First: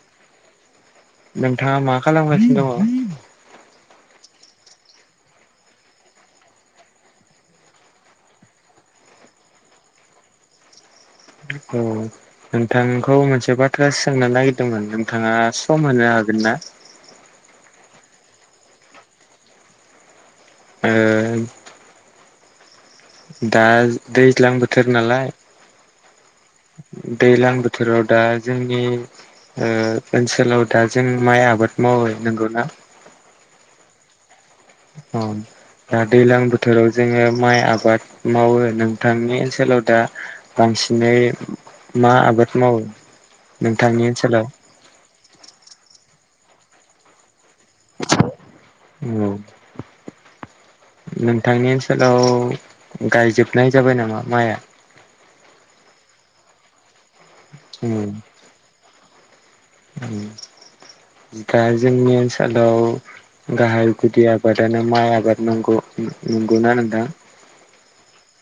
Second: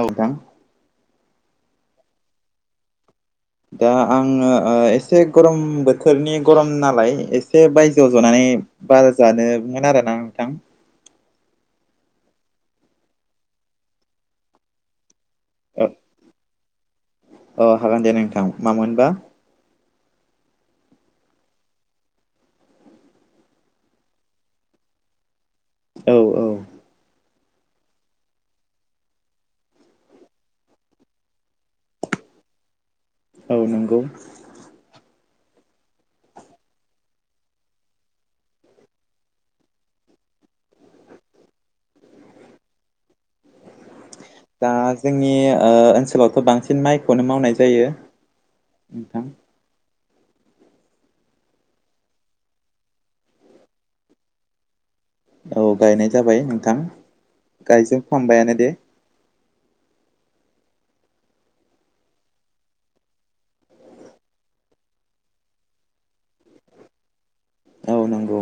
औ नोंथां नोंथाङा मा खालामगासिनो दङ दा आङो एसे गरम बोथोरनि गरम नालाय एसे बायजोआव जनानै बार जानमोन आरोना नोंथां औ नोंथांखौ मोनसे बाथ्रा सोलोंनो नागिरदोंमोन नोंथाङा सम मोननो हागोना अ हागोन दे नोंथां मामोनबा ओ [unintelligible] दा दैज्लां बोथोर नालाय औ औ दैलां बोथोराव दा जोंनि ओ ओनसोलाव दा जों माइ आबाद मावो नंगौना औ नंगौ औ दा दैज्लां बोथोराव जोङो माइ आबाद मावो नोंथांनि ओनसोलाव दा बांसिनै मा आबाद मावो नोंथांनि ओनसोलाव दा जोंनि ओ ओनसोलावथ' बांसिन माइखौनो मावनाय जायो नोंथां औ [inaudible] नोंथांनि ओनसोलाव गायजोबनाय जाबाय नामा माइआ औ गायनाय जाबाय नोंथां उम गायजोब फामबायानो दे दा जोंनि ओनसोलाव गाहाय गुदि आबादानो माइ आबाद नंगौ न-नंगौना नोंथां औ नंगौ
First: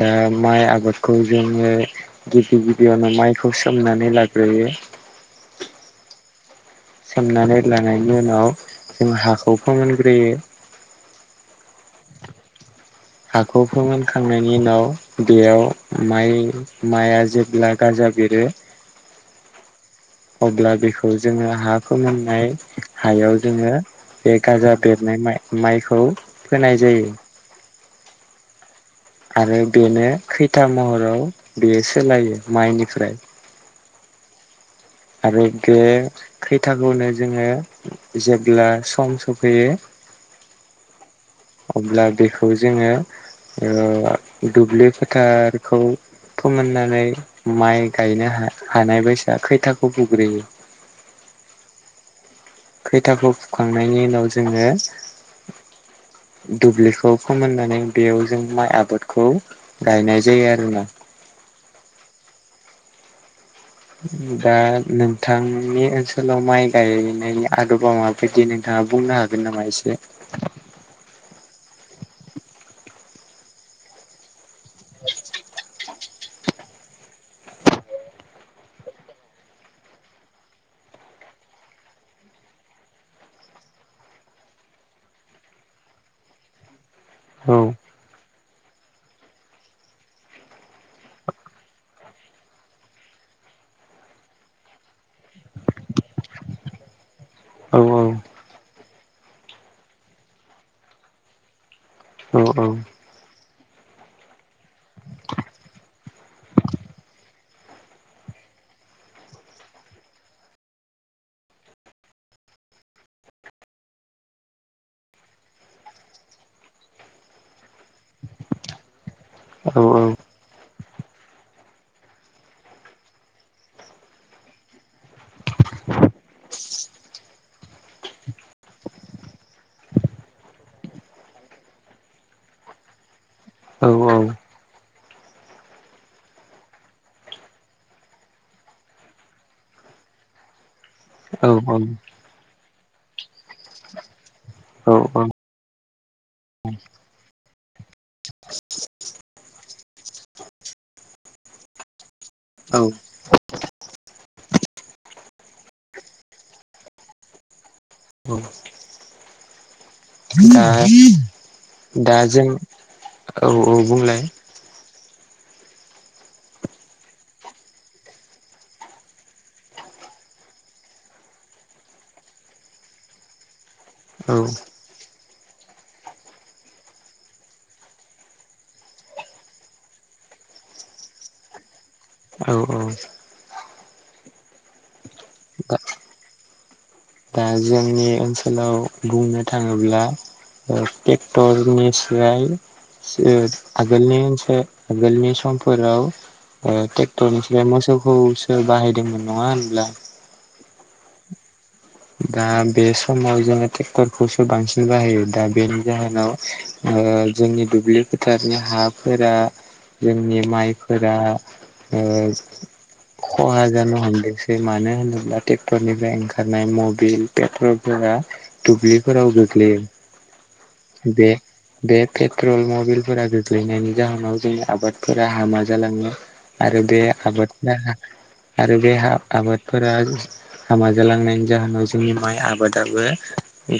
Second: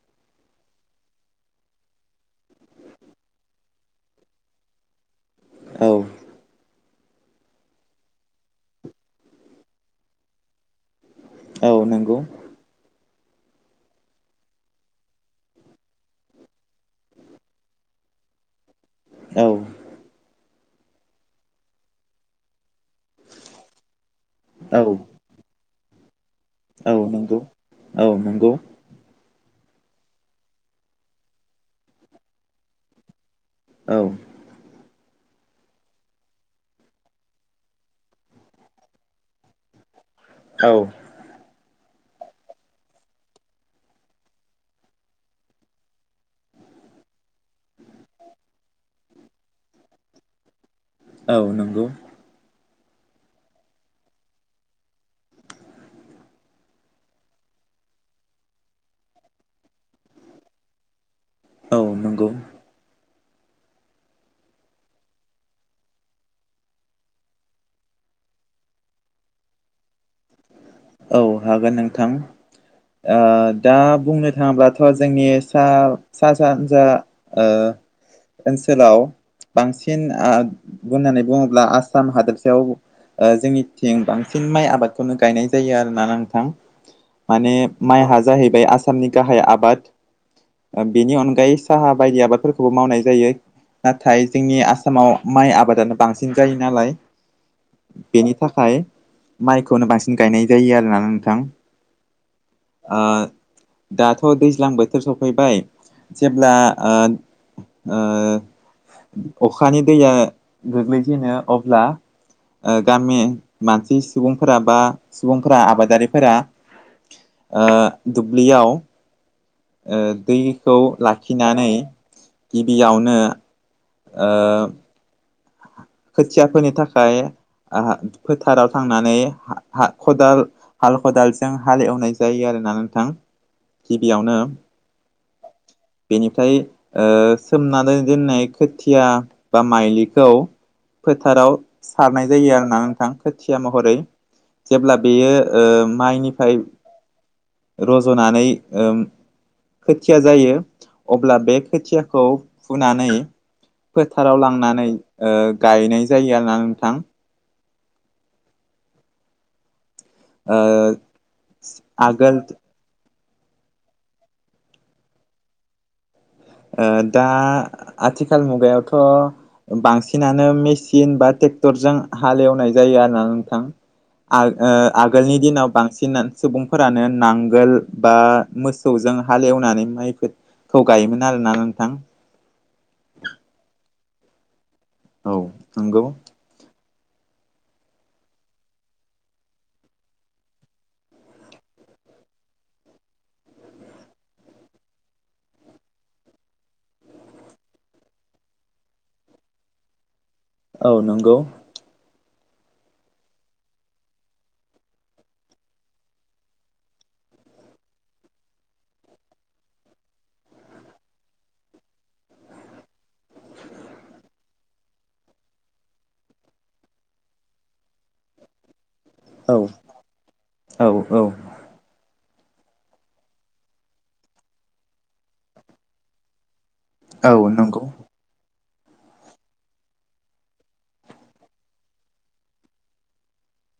दा माइ आबादखौ जोङो गिबि गिबियावनो माइखौ सोमनानै लाग्रोयो औ सोमनानै लानायनि उनाव जों हाखौ फोमोनग्रोयो औ नंगौ हाखौ फोमोनखांनायनि उनाव बेयाव माइ माइआ जेब्ला गाजा बेरो [unintelligible] अब्ला बेखौ जोङो हा फोमोननाय हायाव जोङो बे गाजा औ बेरनाय माइ-माइखौ फोनाय औ जायो नंगौ औ नंगौ आरो बेनो खैथा महराव बेयो सोलायो माइनिफ्राय औ आरो बे खैथाखौनो जोङो जेब्ला सम सफैयो औ अब्ला बेखौ जोङो ओ दुब्लि फोथारखौ फोमोननानै माइ गायनो हा हानाय बैसा खैथाखौ फुग्रोयो औ नंगौ खैथाखौ फुखांनायनि उनाव जोङो दुब्लिखौ फोमोननानै बेयाव जों माइ आबादखौ गायनाय जायो आरोना औ नंगौ दा नोंथांनि ओनसोलाव माइ गायनायनि आदबा मा बायदि नोंथाङा बुंनो हागोन नामा एसे? औ हागोन नोंथां ओ दा बुंनो थाङोब्लाथ' जोंनिसा सा सानजा ओ ओनसोलाव बांसिन ओ बुंनानै बुङोब्ला आसाम हादोरसायाव ओ जोंनि थिं बांसिन माइ आबादखौनो गायनाय जायो आरोना नोंथां। माने औ माइहा जाहैबाय आसामनि गाहाय आबाद बेनि अनगायै साहा बायदि आबादफोरखौबो मावनाय जायो नाथाय जोंनि आसामाव माइ आबादानो बांसिन जायो नालाय औ बेनि थाखाय माइखौनो बांसिन गायनाय जायो आरोना नोंथां औ औ ओ दाथ' दैज्लां बोथोर सफैबाय जेब्ला ओ अखानि दैया गोग्लैजेनो अब्ला गामि मानसि सुबुंफोरा बा सुबुंफोरा आबादारिफोरा दुब्लियाव औ ओ दैखौ लाखिनानै गिबियावनो ओ खोथिया फोनो थाखाय फोथाराव थांनानै हाल खदाल हाल खदालजों हाल एवनाय जायो आरोना नोंथां औ गिबियावनो। बेनिफ्राय ओ सोमनानै दोननाय खोथिया बा माइलि खौ फोथाराव औ सारनाय जायो आरोना नोंथां खोथिया महरै औ जेब्ला बेयो ओ माइनिफ्राय रज'नानै ओ खोथिया जायो अब्ला बे खोथियाखौ फुनानै फोथाराव लांनानै गायनाय जायो आरोना नोंथां [inaudible] ओ दा दा आगोल जों औ औ बुंलाय ओ दा आथिखाल मुगायावथ' बांसिनानो मेसिन बा ट्रेक्टरजों हालेवनाय जायो आरो ना नोंथां। औ आ ओ आगोलनि दिनाव बांसिन सुबुंफोरानो नांगोल बा मोसौजों हालेवनानै माइफोरखौ गायोमोन आरोना नोंथां औ औ औ दा नंगौ दा जोंनि ओनसोलाव बुंनो थाङोब्ला ट्रेक्टरनिसाय [unintelligible] आगोलनिस आगोलनि समफोराव ट्रेक्टरनिफ्राय मोसौखौसो बाहायदोंमोन नङा होनब्ला औ नंगौ दा बे समाव जोङो ट्रेक्टरखौसो बांसिन बाहायो दा बेनि जाहोनाव ओ जोंनि दुब्लि फोथारनि हाफोरा जोंनि माइफोरा [inaudible] खहा जानो हमदोंसै मानो होनोब्ला ट्रेक्टरनिफ्राय ओंखारनाय मु बिल पेट्रलफोरा दुब्लिफोराव औ औ गोग्लैयो औ बे बे पेट्रल मबलफोरा गोग्लैनायनि जाहोनाव जोंनि आबादफोरा हामा जालाङो। आरो बे औ नंगौ आबादफोरा आरो बे आबादफोरा हामा जालांनायनि जाहोनाव जोंनि माइ आबादाबो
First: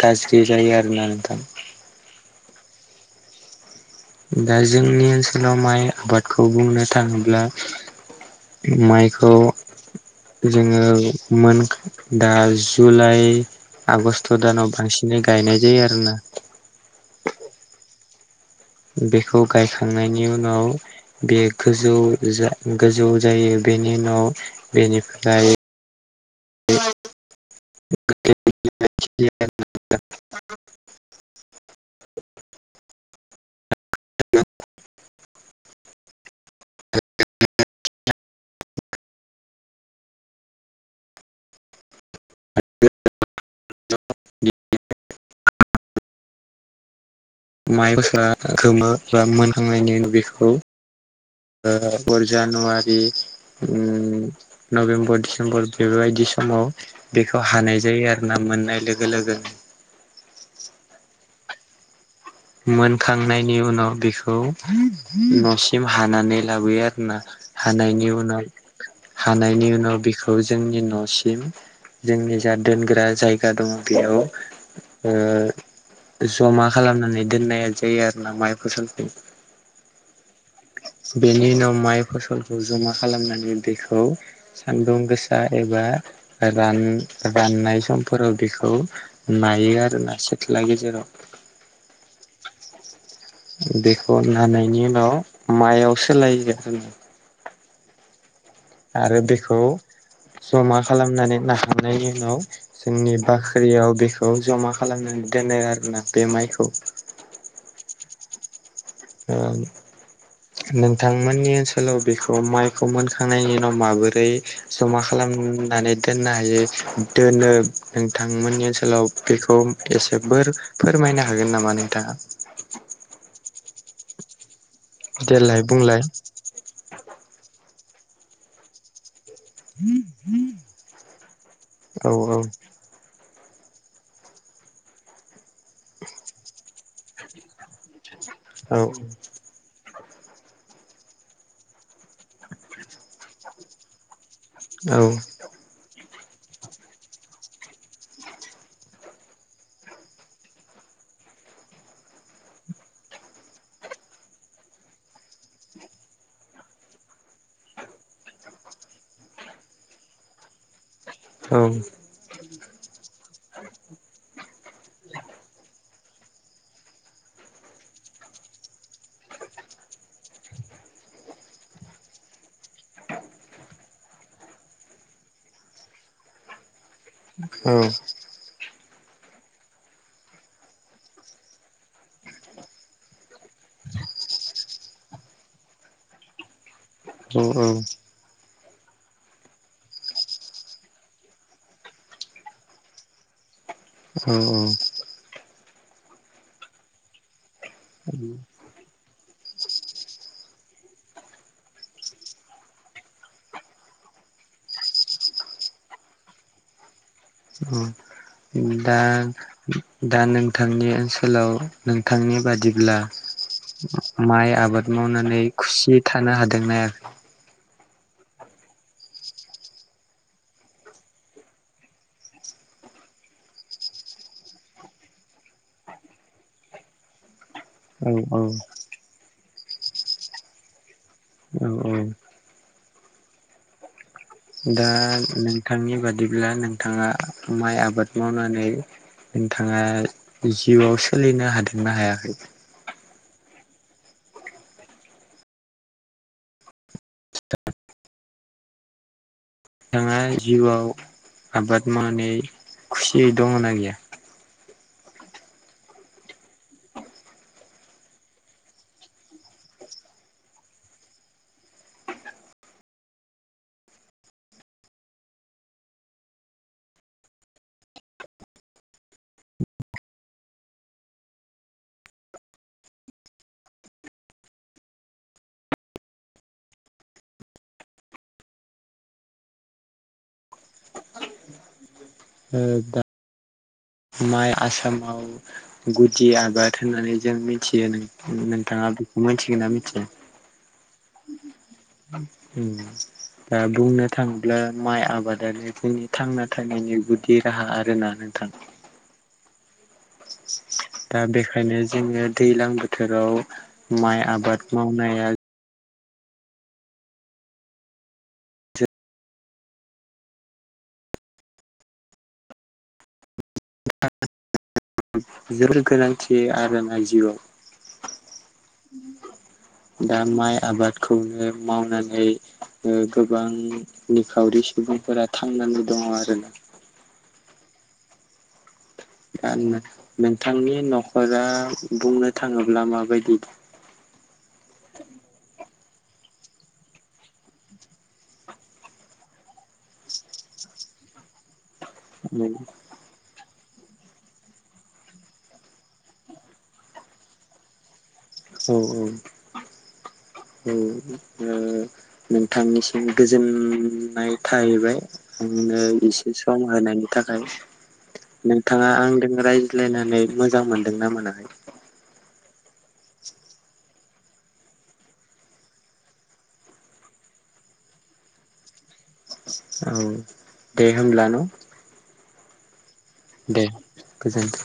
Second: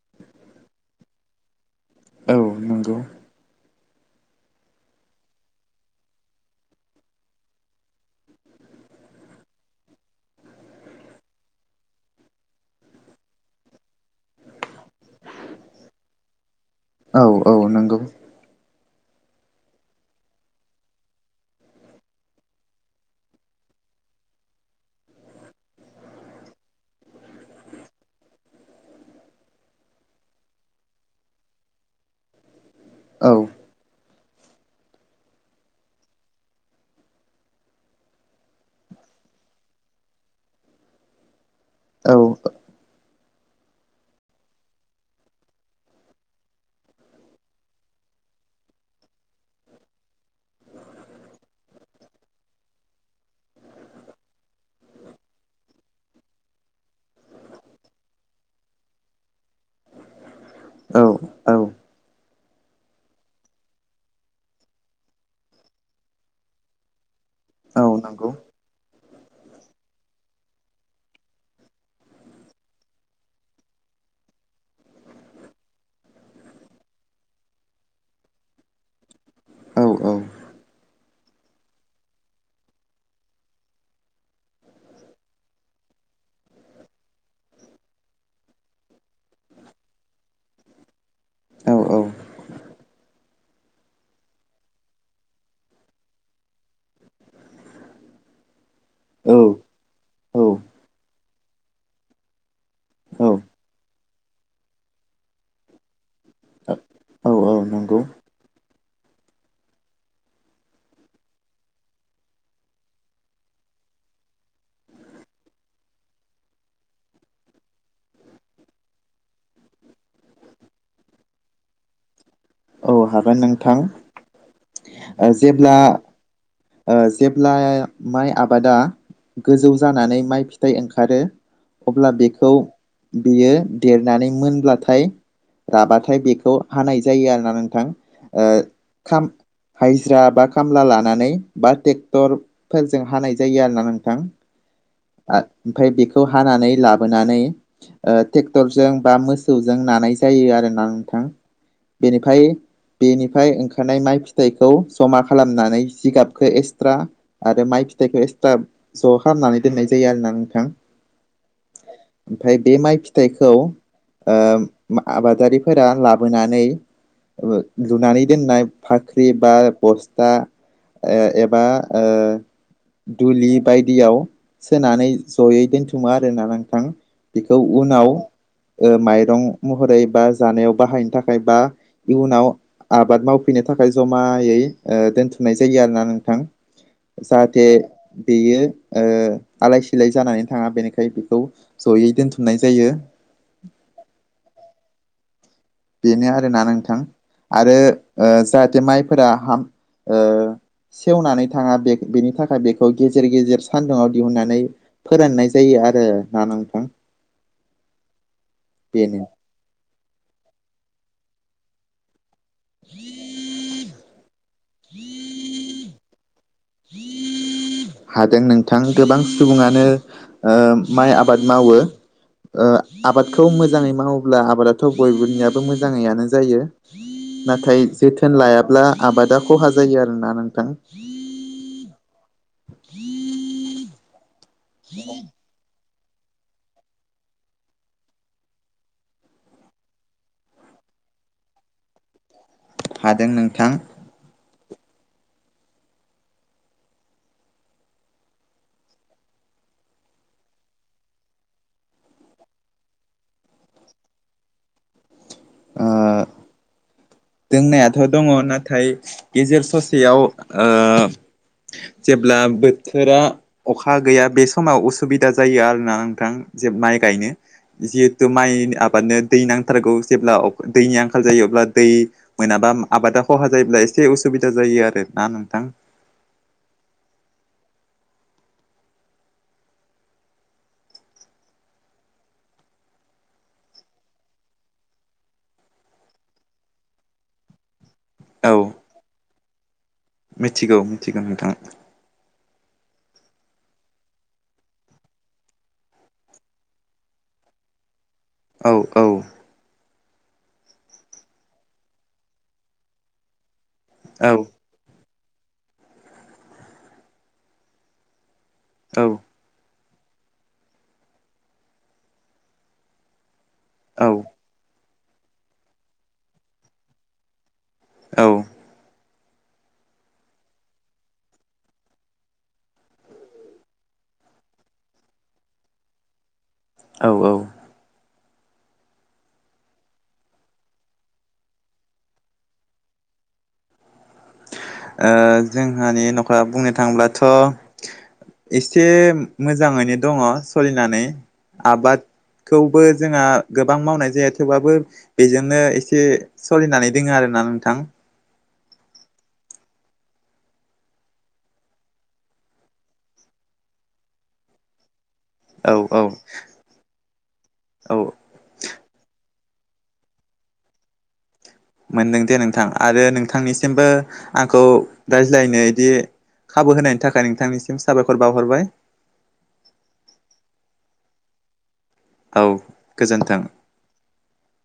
गाज्रि जायो आरोना नोंथां औ नों दा जोंनि ओनसोलाव माइ आबादखौ बुंनो थाङोब्ला माइखौ जोङो मोन दा जुलाइ आगस्ट दानाव बांसिनै गायनाय जायो आरो ना औ औ नंगौ बेखौ गायखांनायनि उनाव बे गोजौ जा गोजौ जायो बेनि उनाव बेनिफ्राय औ [unintelligible] औ [unintelligible] माइ गस्रा गोमो बा मोनहांनायनि बेखौ बा जानुवारि उम नभेम्बर डिसेम्बर बेबायदि समाव बेखौ हानाय जायो आरो ना मोननाय लोगो लोगोनो औ औ मोनखांनायनि उनाव बेखौ न'सिम हानानै लाबोयो आरोना। औ हानायनि नंगौ उनाव हानायनि उनाव बिखौ जोंनि न'सिम जोंनि जा दोनग्रा जायगा दङ बेयाव जमा खालामनानै दोननाया जायो आरोना माइ फसनखौ औ औ बेनि उनाव माइ फसलखौ जमा खालामनानै बेखौ सान्दुं गोसा एबा रान राननाय समफोराव बेखौ नायो आरो ना सिथ्ला गेजेराव औ औ बेखौ नि उनाव माइआव सोलायो आरो आरो बेखौ जमा खालामनानै नाखांनायनि उनाव जोंनि बाख्रियाव बेखौ जमा खालामनानै दोनो आरोना बे माइखौ औ औ नांगौ औ नोंथांमोननि ओनसोलाव बेखौ माइखौ मोनखांनायनि उनाव माबोरै जमा खालामनानै दोननो हायो दोनो नोंथांमोननि ओनसोलाव बेखौ एसे बोर फोरमायनो हागोन नामा नोंथाङा औ हागोन नोंथां देलाय जेब्ला बुंलाय जेब्ला माइ आबादा गोजौ जानानै माइ फिथाइ ओंखारो औ अब्ला बेखौ बियो देरनानै मोनब्लाथाय राबाथाय बेखौ हानाय जायो आरोना नोंथां औ खाम हजिरा बा खामला लानानै बा ट्रेक्टर फोरजों हानाय जायो आरोना नोंथां औ ओमफ्राय बेखौ हानानै लाबोनानै ओ ट्रेक्टरजों बा मोसौजों नानाय जायो आरोना नोंथां बेनिफ्राय बेनिफ्राय ओंखारनाय माइ फिथाइखौ जमा खालामनानै जिगाब खौ एक्सट्रा आरो माइ फिथाइखौ एक्सट्रा ज' खालामनानै दोननाय जायो आरोना नोंथां औ। ओमफ्राय बे माइ फिथाइखौ आबादारिफोरा लाब- लाबोनानै लुनानै दोननाय फाख्रि बा बस्था एबा- दुलि बायदियाव सोनानै जयै दोनथुमो आरोना नोंथां -। बेखौ उनाव माइरं महरै बा जानायाव बाहायनो थाखाय बा इयुनाव आबाद मावफ फीननो थाखाय जमायै दोनथुमनाय जायो आरोना नोंथां जाहाथे बेयो आलाय सिलाय जानानै थाङा बेनिखाय बेखौ- जयै दोनथुमनाय जायो। औ औ बेनो आरोना नोंथां आरो औ जाहाथे माइफोरा हाम सेवनानै थाङा बेनि थाखाय बेखौ गेजेर गेजेर सान्दुुंआव दिहुननानै- फोराननाय जायो आरो ना नोंथां-। दा बेनो - दा नोंथांनि ओनसोलाव नोंथांनि बादिब्ला माइ आबाद मावनानै खुसियै थानो हादोंना आरो- हादों नोंथां, गोबां सुबुङानो माइ आबाद मावो। आबादखौ मोजाङै मावोब्ला आबादाथ' बयबोनियाबो मोजाङैनो जायो। नाथाय औ औ जोथोन लायाब्ला आबादा खहा जायो आरोना नोंथां। औ औ। [inaudible] दा नोंथांनि बादिब्ला नोंथाङा माइ आबाद मावनानै- नोंथाङा जिउआव सोलिनो हादोंना हायाखै? हादों नोंथां। नोंथाङा जिउआव आबाद मावनानै खुसियै दंना गैया? ओ दोंनायाथ' दङ नाथाय गेजेर ससेयाव ओ जेब्ला बोथोरा अखा गैया बे समाव उसुबिदा जायो आरोना नोंथां जे माइ गायनो जिहेथु, माइनि आबादनो दै नांथारगौ। जेब्ला दैनि आंखाल जायो अब्ला दै मोनाबा आबादा खहा जायोब्ला एसे उसुबिदा जायो आरो ना नोंथां। ओ दा माइ आ आसाम आव गुदि आबाद होननानै जों मिथियो नों औ नोंथाङा बेखौ मिथिगोना मिथिया? मिथिगौ- मिथिगौ नोंथां। उम दा बुंनो थाङोब्ला माइ आबादानो जोंनि थांना थानायनि गुदि राहा आरोना नोंथां औ- औ दा बेखायनो जोङो दैलां बोथोराव माइ औ आबाद मावनाया औ, औ। जो [unintelligible] र गोनांथि आरो ना जिआव। औ, दा माइ आबादखौनो मावनानै ओ गोबां निखावरि सुबुंफोरा थांनानै दङ 'आरो ना औ औ। दा नोंथांनि न'खरा बुंनो थाङोब्ला माबायदि? ओ जोंहानि न'खरा बुंनो थांब्लाथ' एसे मोजाङैनो दङ सोलिनानै औ आबादखौबो जोंहा गोबां मावनाय जाया थेवबाबो बेजोंनो एसे सोलिनानै दोङो आरोना नोंथां औ औ औ [unintelligible] नोंथांनिसिम गोजोननाय थाहैबाय उम औ ओ औ बेसिम सम होनायनि थाखाय औ नोंथाङा आंदों रायज्लायनानै मोजां मोनदों ना मोनाखै मोनदों दे नोंथां आरो नोंथांनिसिमबो आंखौ रायज्लायनो इदि खाबु होनायनि थाखाय नोंथांनिसिम साबायखर बाहरबाय औ दे होमब्ला न औ गोजोन्थों दे गोजोनथों